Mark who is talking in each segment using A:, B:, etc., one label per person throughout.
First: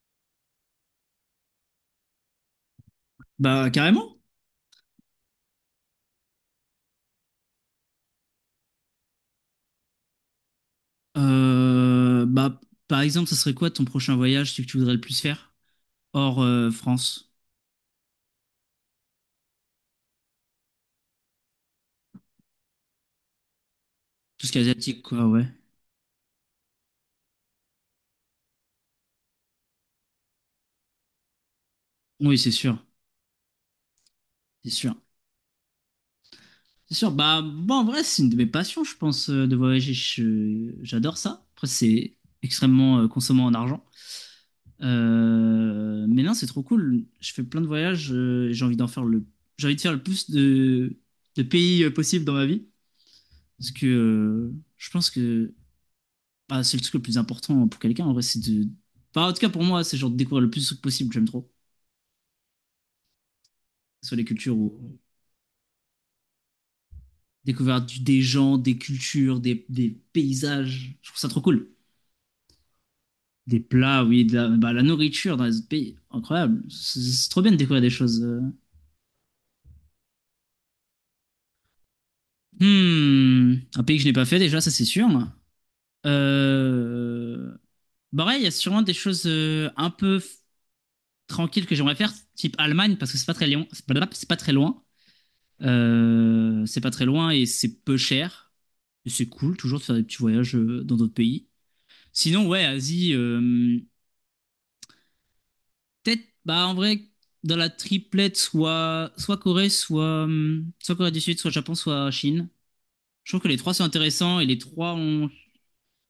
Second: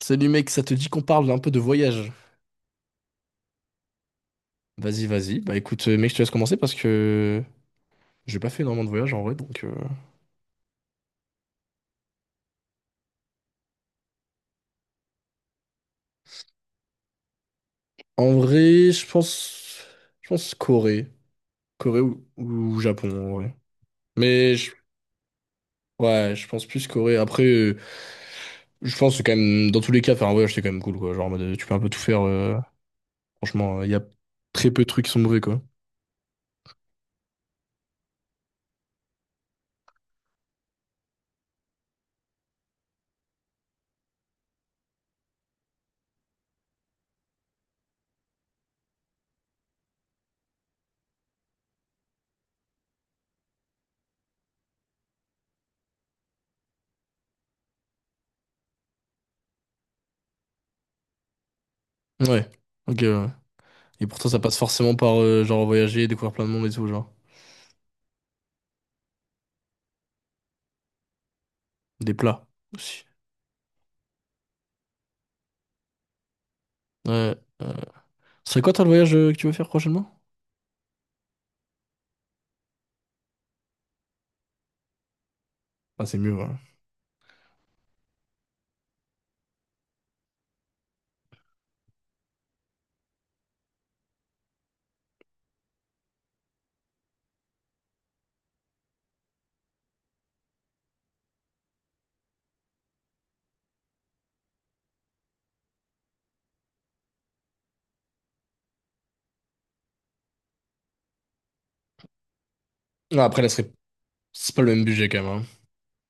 A: Salut mec, ça te dit qu'on parle un peu de voyage?
B: Bah, carrément.
A: Vas-y, vas-y. Bah écoute, mec, je te laisse commencer parce que j'ai pas fait énormément de voyages en vrai, donc.
B: Bah, par exemple, ça serait quoi ton prochain voyage, celui que tu voudrais le plus faire? Hors France.
A: En vrai, je pense. Je pense Corée. Corée ou Japon, en vrai.
B: Tout ce
A: Mais
B: qui est asiatique, quoi, ouais.
A: ouais, je pense plus Corée. Après, je pense que quand même, dans tous les cas, faire un voyage, c'est quand même cool, quoi. Genre, en mode, tu peux un peu tout faire.
B: Oui, c'est sûr.
A: Franchement, il y a très
B: C'est
A: peu de
B: sûr.
A: trucs qui sont mauvais, quoi.
B: C'est sûr. Bah, bon, en vrai, c'est une de mes passions, je pense, de voyager. J'adore ça. Après, c'est extrêmement consommant en argent. Mais non, c'est trop cool. Je fais plein de voyages. J'ai envie de faire le plus de pays possible dans ma vie. Parce que je pense que bah, c'est le truc le plus important pour quelqu'un, en vrai, c'est de. Bah, en tout cas, pour moi, c'est genre de découvrir le plus de trucs possible, j'aime trop.
A: Ouais, ok, ouais. Et
B: Sur
A: pour
B: les
A: toi, ça
B: cultures
A: passe forcément
B: ou
A: par, genre, voyager, découvrir plein de monde et tout, genre.
B: découvrir des gens, des cultures, des paysages. Je trouve ça trop cool.
A: Des plats aussi.
B: Des plats, oui, bah, la nourriture dans les autres pays, incroyable. C'est
A: Ouais.
B: trop bien de découvrir des choses.
A: C'est quoi toi le voyage que tu veux faire prochainement?
B: Hmm, un pays que je n'ai pas fait déjà, ça c'est sûr.
A: Ah, c'est mieux, voilà.
B: Euh... Bah ouais, il y a sûrement des choses un peu tranquilles que j'aimerais faire, type Allemagne, parce que c'est pas très loin. C'est pas très loin. C'est pas très loin et c'est peu cher. Et c'est cool toujours de faire des petits voyages dans d'autres pays. Sinon, ouais, Asie, peut-être, bah en vrai, dans la triplette, soit Corée, soit, soit Corée du Sud, soit Japon, soit Chine.
A: Non,
B: Je trouve
A: après,
B: que
A: là, ce
B: les
A: serait.
B: trois sont intéressants et
A: C'est
B: les
A: pas le même
B: trois
A: budget quand
B: ont.
A: même, hein.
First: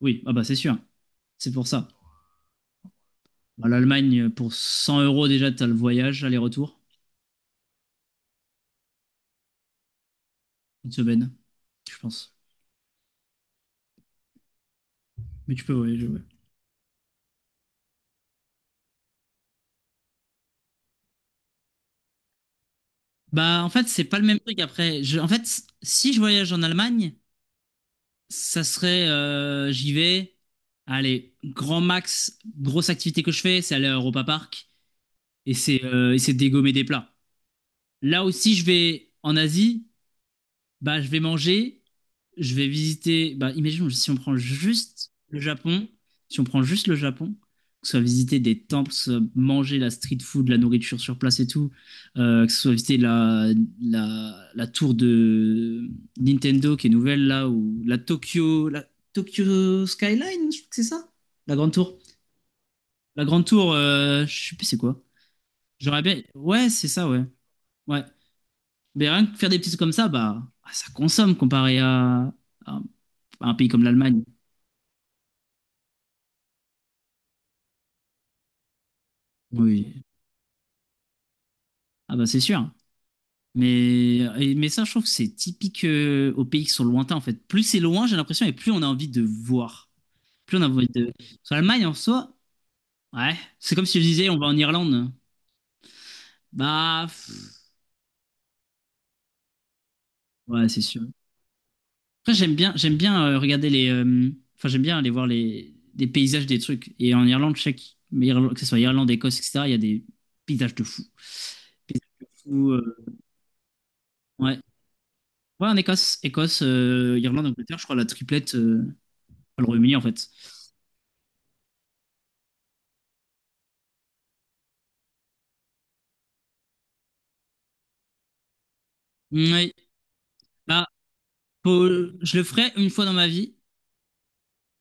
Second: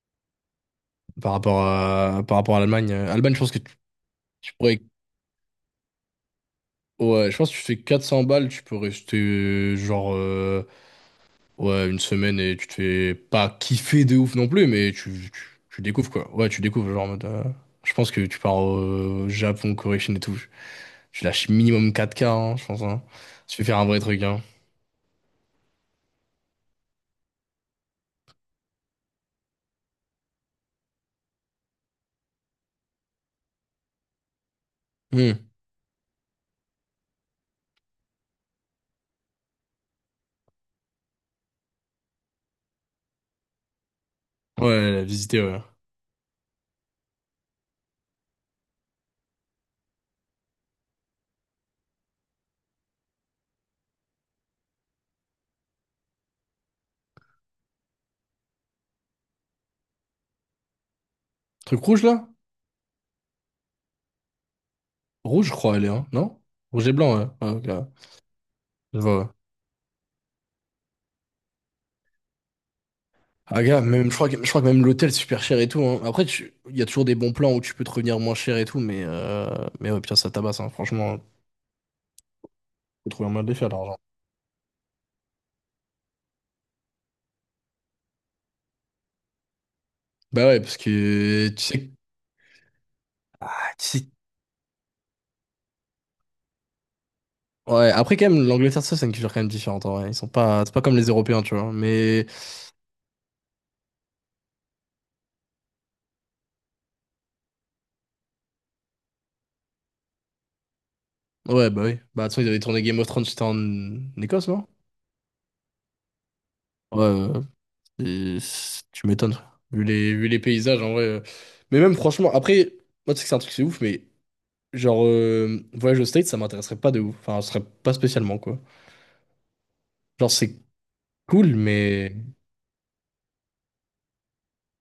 B: Oui, ah bah c'est sûr, c'est pour ça.
A: Par rapport à l'Allemagne. Allemagne, je pense que
B: Bah,
A: tu,
B: l'Allemagne, pour
A: tu pourrais.
B: 100 € déjà, t'as le voyage, aller-retour,
A: Ouais, je pense que tu fais 400 balles, tu peux rester genre
B: une semaine,
A: ouais,
B: je
A: une
B: pense.
A: semaine et tu te fais pas kiffer de ouf non plus, mais tu, tu,
B: Mais tu peux
A: tu
B: voyager,
A: découvres
B: ouais.
A: quoi. Ouais, tu découvres genre en mode, je pense que tu pars au Japon, Corée, Chine et tout. Tu lâches minimum 4K, hein, je pense. Hein. Tu
B: Bah
A: fais
B: en
A: faire un
B: fait,
A: vrai
B: c'est pas
A: truc,
B: le même
A: hein.
B: truc après. En fait, si je voyage en Allemagne, ça serait, j'y vais. Allez, grand max, grosse activité que je fais, c'est aller à Europa Park
A: Hmm.
B: et c'est dégommer des plats. Là aussi, je vais en Asie bah, je vais manger, je vais visiter. Bah, imaginons si on prend
A: Ouais,
B: juste
A: visiter,
B: le
A: ouais.
B: Japon, si on prend juste le Japon, que ce soit visiter des temples, que ce soit manger la street food, la nourriture sur place et tout, que ce soit visiter la tour de Nintendo qui est nouvelle là, ou la Tokyo Skyline, je crois que c'est ça? La grande
A: Truc
B: tour.
A: rouge là?
B: La grande tour, je sais plus c'est quoi.
A: Rouge, je crois, elle est,
B: J'aurais
A: hein,
B: bien.
A: non?
B: Ouais,
A: Rouge
B: c'est
A: et
B: ça,
A: blanc,
B: ouais.
A: ouais. Ah, ok.
B: Ouais.
A: Je
B: Mais
A: vois,
B: rien
A: ouais.
B: que faire des petits trucs comme ça, bah, ah, ça consomme comparé à un à un
A: Ah,
B: pays
A: gars,
B: comme
A: même,
B: l'Allemagne.
A: je crois que même l'hôtel, c'est super cher et tout, hein. Après, il y a toujours des bons plans où tu peux te revenir moins cher et tout, mais ouais,
B: Oui.
A: putain, ça tabasse, hein. Franchement,
B: Ah bah c'est sûr.
A: faut trouver un moyen de les faire, l'argent.
B: Mais ça, je trouve que c'est typique aux pays qui sont lointains, en fait. Plus c'est loin, j'ai l'impression, et plus on a envie de voir.
A: Bah
B: Plus
A: ouais,
B: on a
A: parce
B: envie de.
A: que
B: Sur
A: tu
B: l'Allemagne,
A: sais.
B: en soi, ouais.
A: ah,
B: C'est
A: tu
B: comme si je
A: sais-
B: disais, on va en Irlande. Bah, pff,
A: Ouais, après, quand même, l'Angleterre, ça, c'est une culture quand même différente, en vrai. Ils sont pas.
B: ouais,
A: C'est
B: c'est
A: pas comme
B: sûr.
A: les Européens, tu vois. Mais.
B: Après, j'aime bien regarder les. Enfin, j'aime bien aller voir des paysages des trucs. Et en Irlande, je sais que, que ce soit Irlande, Écosse, etc., il y a des paysages de fou.
A: Ouais, bah oui.
B: Paysages
A: Bah,
B: de
A: de toute façon, ils avaient
B: fou.
A: tourné
B: euh,
A: Game of Thrones, c'était en Écosse,
B: ouais.
A: non?
B: Ouais, en Écosse,
A: Ouais, ouais,
B: Irlande, Angleterre, je crois la
A: ouais. Et
B: triplette,
A: c'est, tu m'étonnes.
B: enfin, le Royaume-Uni en
A: Vu
B: fait.
A: les paysages, en vrai. Mais même, franchement, après, moi, tu sais que c'est un truc, c'est ouf, mais genre, voyage au States, ça m'intéresserait pas de ouf. Enfin, ce serait pas spécialement, quoi.
B: Ouais.
A: Genre, c'est
B: Bah,
A: cool, mais.
B: je le ferai une fois dans ma vie.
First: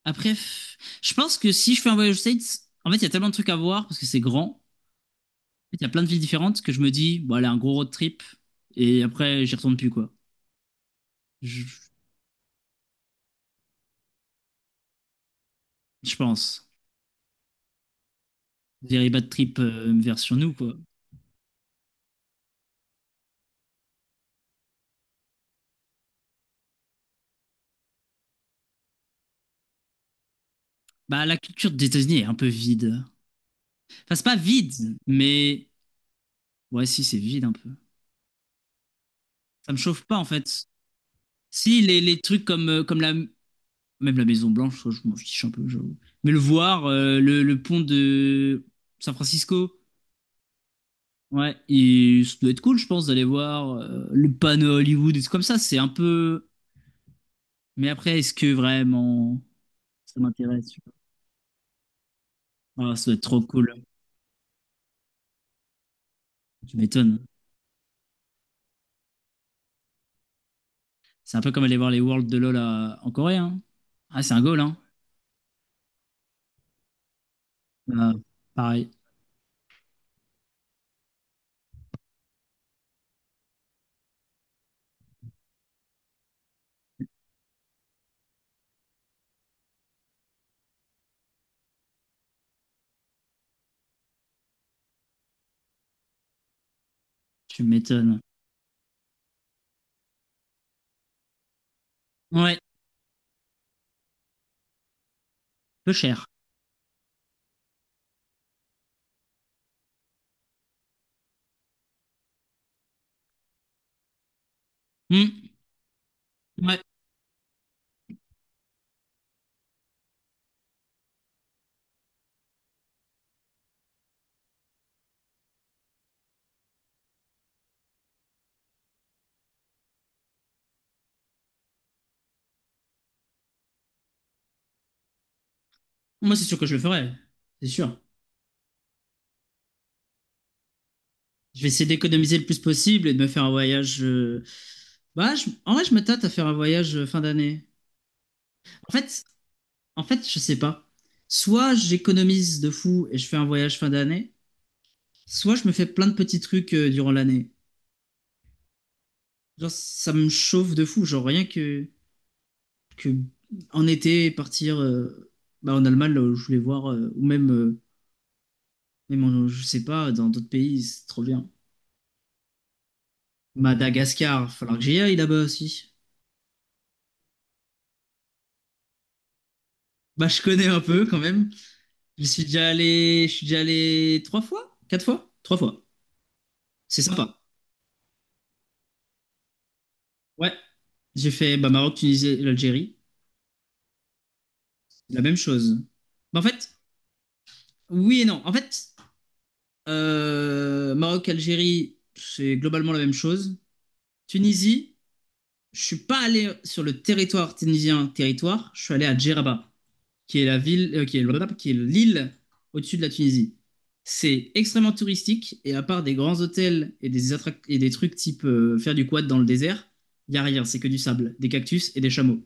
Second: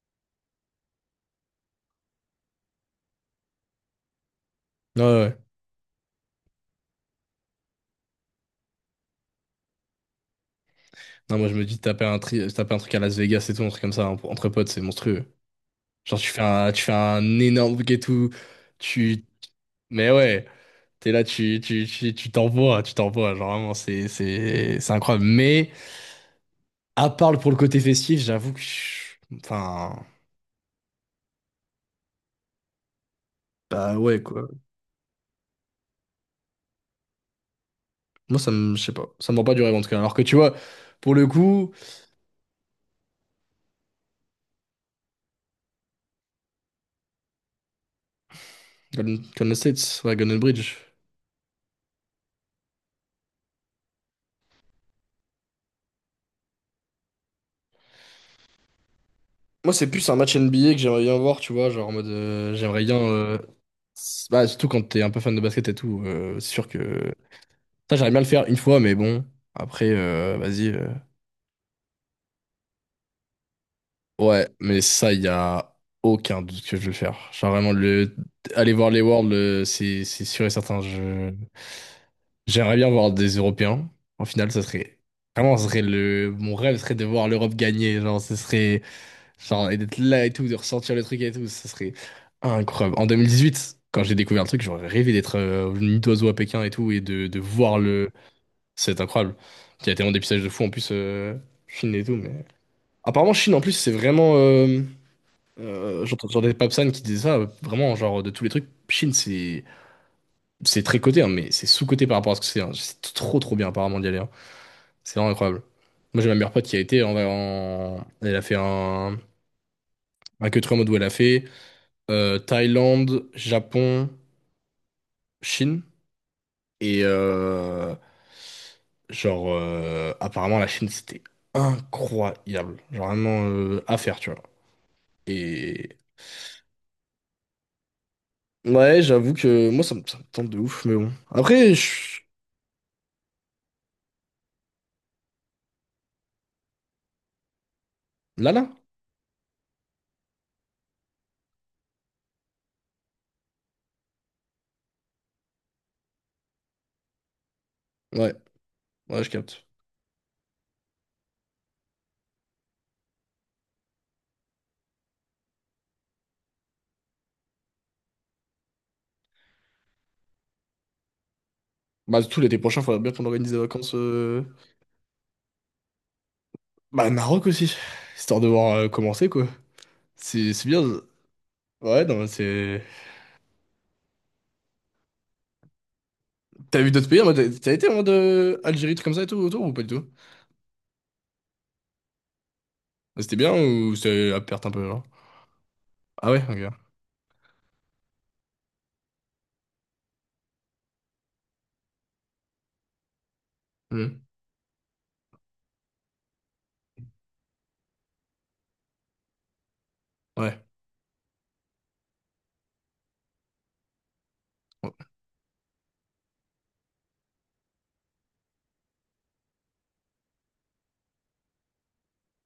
B: Après, je pense que si je fais un voyage aux States, en fait, il y a tellement de trucs à voir parce que c'est grand. En
A: Ouais, ouais.
B: fait, il y a plein de villes différentes que je me dis, bon, allez, un gros road trip. Et après, j'y retourne plus, quoi.
A: Non, moi, je me dis,
B: Je-
A: taper un truc à Las Vegas et tout, un truc comme ça, entre potes, c'est monstrueux.
B: je
A: Genre,
B: pense.
A: tu fais un énorme bouquet tout.
B: Very
A: Tu.
B: bad trip
A: Mais
B: version
A: ouais,
B: nous, quoi.
A: t'es là, tu t'envoies, tu t'envoies. Genre, vraiment, c'est incroyable. Mais. À part le pour le côté festif, j'avoue que. Enfin.
B: Bah, la culture des États-Unis est un peu vide.
A: Bah
B: Enfin,
A: ouais,
B: c'est pas
A: quoi.
B: vide, mais ouais, si, c'est vide un peu.
A: Moi, ça me. Je sais pas. Ça me vend pas du
B: Ça
A: rêve,
B: me
A: en tout cas.
B: chauffe
A: Alors
B: pas,
A: que
B: en
A: tu vois,
B: fait.
A: pour le coup.
B: Si, les trucs comme, comme la. Même la Maison Blanche, je m'en fiche un peu, j'avoue. Mais le voir, le pont de San
A: Golden, Golden
B: Francisco,
A: States, ouais, Golden Bridge.
B: ouais, et ça doit être cool, je pense, d'aller voir le panneau Hollywood et tout comme ça, c'est un peu. Mais après, est-ce que vraiment
A: Moi, c'est plus un
B: ça
A: match
B: m'intéresse?
A: NBA que
B: Tu
A: j'aimerais bien voir, tu vois. Genre en mode. J'aimerais
B: vois? Ah,
A: bien.
B: ça doit être trop cool,
A: Bah, surtout quand t'es un peu fan de basket et tout, c'est sûr
B: tu
A: que.
B: m'étonnes.
A: Ça, j'aimerais bien le faire une fois, mais bon. Après, vas-y.
B: C'est un peu comme aller voir les Worlds de LoL en Corée. Hein. Ah, c'est un
A: Ouais,
B: goal. Hein.
A: mais ça, il y a aucun doute que je vais le faire. Genre vraiment,
B: Euh,
A: le. Aller voir
B: pareil,
A: les Worlds, c'est sûr et certain. Je J'aimerais bien voir des Européens. En finale, ça serait vraiment, ça serait le mon rêve serait de voir l'Europe gagner. Genre, ce serait genre et d'être là et tout, de ressentir le truc et tout, ça serait incroyable. En 2018, quand j'ai découvert le truc, j'aurais rêvé d'être au nid d'oiseau à Pékin et tout et de
B: tu
A: voir le.
B: m'étonnes.
A: C'est incroyable. Il y a tellement d'épisodes de fou en plus Chine et tout, mais
B: Ouais,
A: apparemment Chine en plus c'est vraiment.
B: peu cher.
A: J'entendais Papsan qui disait ça, vraiment, genre de tous les trucs, Chine c'est très coté, hein, mais c'est sous-coté par rapport à ce que c'est, hein. C'est trop trop bien apparemment d'y aller, hein. C'est vraiment
B: Hmm.
A: incroyable. Moi, j'ai ma meilleure pote qui a
B: Ouais,
A: été Elle a fait un. Un que trois modes où elle a fait Thaïlande, Japon, Chine. Et genre, apparemment, la Chine, c'était incroyable. Genre, vraiment à faire, tu vois. Et
B: moi, c'est sûr que je le ferai. C'est sûr.
A: ouais, j'avoue que moi, ça me tente de ouf, mais bon.
B: Je vais
A: Après,
B: essayer d'économiser le plus possible et de me faire un voyage. Bah, en vrai, je me tâte à faire un voyage fin d'année.
A: là, là.
B: En fait, en fait, je sais pas. Soit j'économise de fou et je fais un voyage fin d'année, soit je me fais plein de petits trucs durant l'année.
A: Ouais, ouais, je capte.
B: Genre, ça me chauffe de fou. Genre, rien que en été, partir bah, en Allemagne, là où je voulais voir, ou même, même je sais pas, dans d'autres pays, c'est trop bien.
A: Bah, tout l'été prochain, faudrait bien qu'on organise des vacances.
B: Madagascar, falloir que j'y aille là-bas aussi.
A: Bah, Maroc aussi. Histoire de voir commencer, quoi.
B: Bah, je
A: C'est
B: connais un
A: bien.
B: peu quand même.
A: Ouais,
B: Je
A: non,
B: suis déjà
A: c'est.
B: allé, je suis déjà allé trois fois, quatre fois, trois fois.
A: T'as vu
B: C'est
A: d'autres pays en
B: sympa.
A: mode. T'as été en mode Algérie, truc comme ça et tout autour ou pas du tout?
B: Ouais, j'ai fait bah, Maroc, Tunisie, et l'Algérie,
A: C'était bien ou c'est à perte un peu, genre?
B: la même chose.
A: Ah
B: Bah,
A: ouais,
B: en
A: ok.
B: fait, oui et non. En fait, Maroc, Algérie, c'est globalement la même chose.
A: Hmm.
B: Tunisie. Je suis pas allé sur le territoire tunisien, je suis allé à Djeraba, qui est la
A: Ouais.
B: ville, qui est blablabla, qui est l'île au-dessus de la Tunisie. C'est extrêmement touristique et à part des grands hôtels et et des trucs type faire du quad dans le désert, il y a rien, c'est que du sable, des cactus et des chameaux.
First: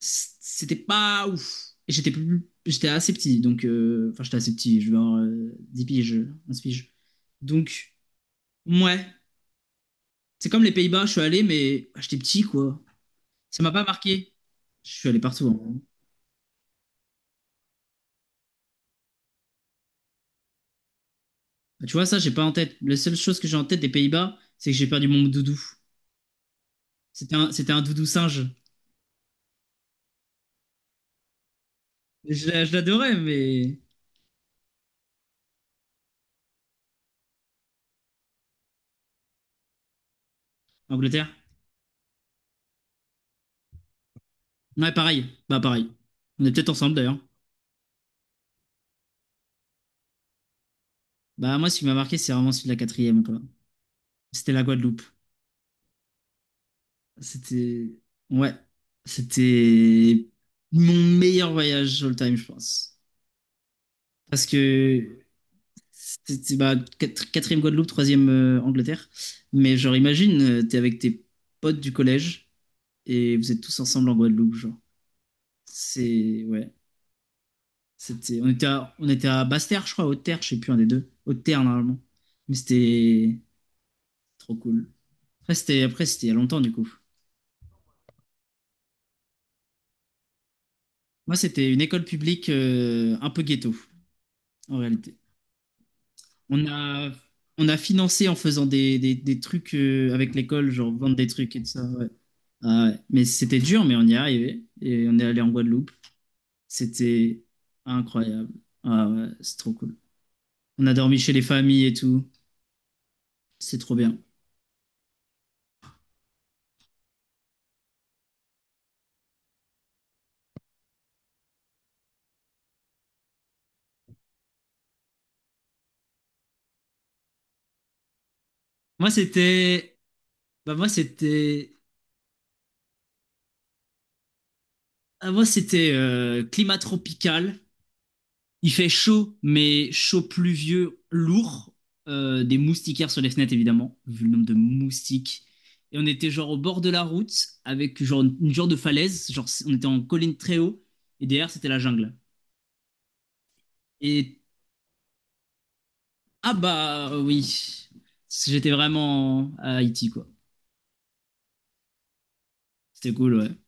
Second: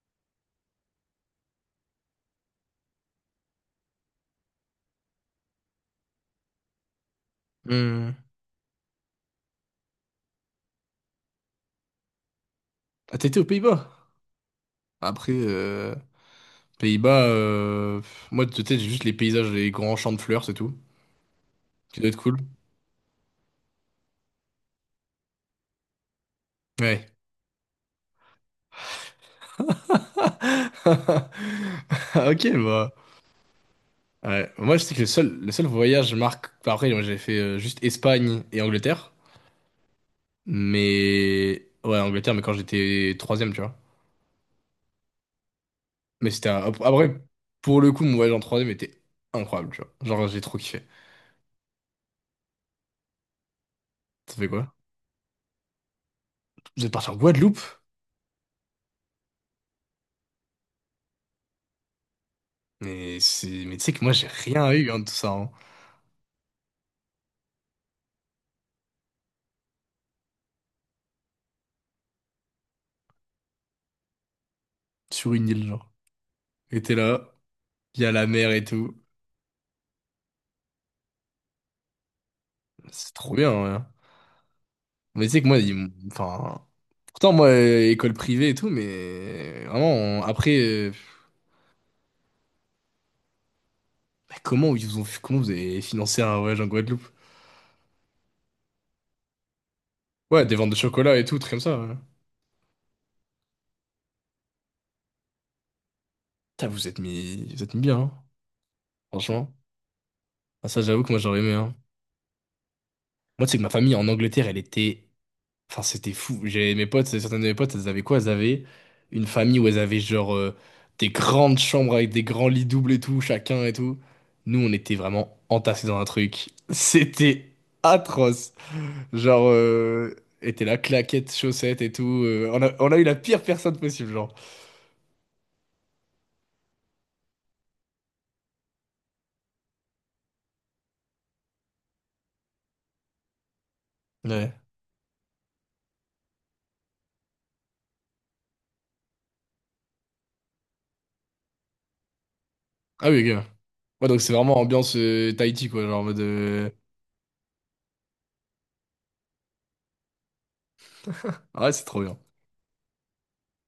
B: C'était pas ouf. Et j'étais plus, j'étais assez petit, donc enfin j'étais assez petit, je vais avoir 10 piges, 11 piges. Donc
A: Hmm.
B: ouais, c'est comme les Pays-Bas, je suis allé mais bah, j'étais petit quoi.
A: Ah, t'as été aux
B: Ça m'a pas
A: Pays-Bas?
B: marqué. Je suis allé
A: Après,
B: partout, hein.
A: Pays-Bas, pff, moi, de tête, j'ai juste les paysages, les grands champs de fleurs, c'est tout.
B: Bah, tu
A: Qui
B: vois,
A: doit être
B: ça, j'ai
A: cool.
B: pas en tête. La seule chose que j'ai en tête des Pays-Bas, c'est que j'ai perdu mon doudou.
A: Ouais.
B: C'était un doudou singe.
A: Ok,
B: Je
A: bah.
B: l'adorais, mais.
A: Ouais. Moi, je sais que le seul voyage marque. Enfin, après, moi, j'avais fait juste Espagne et Angleterre.
B: Angleterre?
A: Mais. Ouais, Angleterre, mais quand j'étais troisième, tu vois.
B: Ouais, pareil. Bah, pareil.
A: Mais
B: On
A: c'était
B: est
A: un.
B: peut-être ensemble
A: Après,
B: d'ailleurs.
A: pour le coup, mon voyage en 3e était incroyable, tu vois. Genre, j'ai trop kiffé.
B: Bah, moi, ce qui m'a marqué, c'est vraiment celui de la quatrième, quoi.
A: Ça fait
B: C'était la
A: quoi?
B: Guadeloupe.
A: Vous êtes parti en Guadeloupe?
B: C'était. Ouais. C'était mon meilleur voyage all time, je pense.
A: Mais c'est. Mais tu sais que moi, j'ai
B: Parce
A: rien eu, hein, de tout
B: que
A: ça, hein.
B: c'était bah, quatrième Guadeloupe, troisième Angleterre. Mais genre, imagine, t'es avec tes potes du collège et vous êtes tous ensemble en Guadeloupe, genre.
A: Sur une île, genre.
B: C'est ouais,
A: Et t'es là, il y a la
B: c'était. On
A: mer et
B: était à,
A: tout.
B: on était à Basse-Terre, je crois, Haute-Terre, je sais plus un des deux. Haute-Terre normalement. Mais
A: C'est trop
B: c'était
A: bien, hein.
B: trop cool.
A: Mais tu sais que
B: Après
A: moi,
B: c'était après c'était il y a longtemps
A: enfin.
B: du coup.
A: Pourtant, moi, école privée et tout, mais. Vraiment, après.
B: Moi c'était une école publique un peu ghetto
A: Bah,
B: en réalité.
A: Comment vous avez financé un voyage en
B: On
A: Guadeloupe?
B: a on a financé en faisant des trucs avec
A: Ouais, des ventes
B: l'école,
A: de
B: genre vendre
A: chocolat et
B: des
A: tout, trucs
B: trucs
A: comme
B: et tout
A: ça,
B: ça,
A: ouais.
B: ouais. Ah ouais. Mais c'était dur, mais on y est arrivé. Et on est allé en Guadeloupe.
A: Putain, vous êtes
B: C'était
A: mis. Vous êtes mis bien, hein.
B: incroyable. Ah ouais,
A: Franchement.
B: c'est trop cool.
A: Ah, ça,
B: On a
A: j'avoue que moi,
B: dormi chez
A: j'aurais
B: les
A: aimé, hein.
B: familles et tout.
A: Moi, tu sais que ma
B: C'est
A: famille
B: trop
A: en
B: bien.
A: Angleterre, elle était. Enfin, c'était fou. J'avais mes potes, certaines de mes potes, elles avaient quoi? Elles avaient une famille où elles avaient genre des grandes chambres avec des grands lits doubles et tout, chacun et tout. Nous, on était vraiment entassés dans un truc. C'était atroce.
B: Moi,
A: Genre,
B: c'était.
A: était
B: Bah,
A: là,
B: moi,
A: claquettes,
B: c'était.
A: chaussettes et tout. On a eu la pire personne possible, genre.
B: Ah, moi, c'était climat tropical. Il fait chaud, mais chaud pluvieux, lourd. Des moustiquaires sur les fenêtres, évidemment, vu le nombre de
A: Ouais.
B: moustiques. Et on était genre au bord de la route, avec genre une genre de falaise. Genre, on était en colline très haut. Et derrière, c'était la jungle.
A: Ah oui, gars. Ouais, donc c'est
B: Et
A: vraiment ambiance Tahiti, quoi. Genre en mode.
B: ah bah oui, j'étais vraiment à Haïti, quoi.
A: Ouais, c'est trop bien.
B: C'était cool, ouais.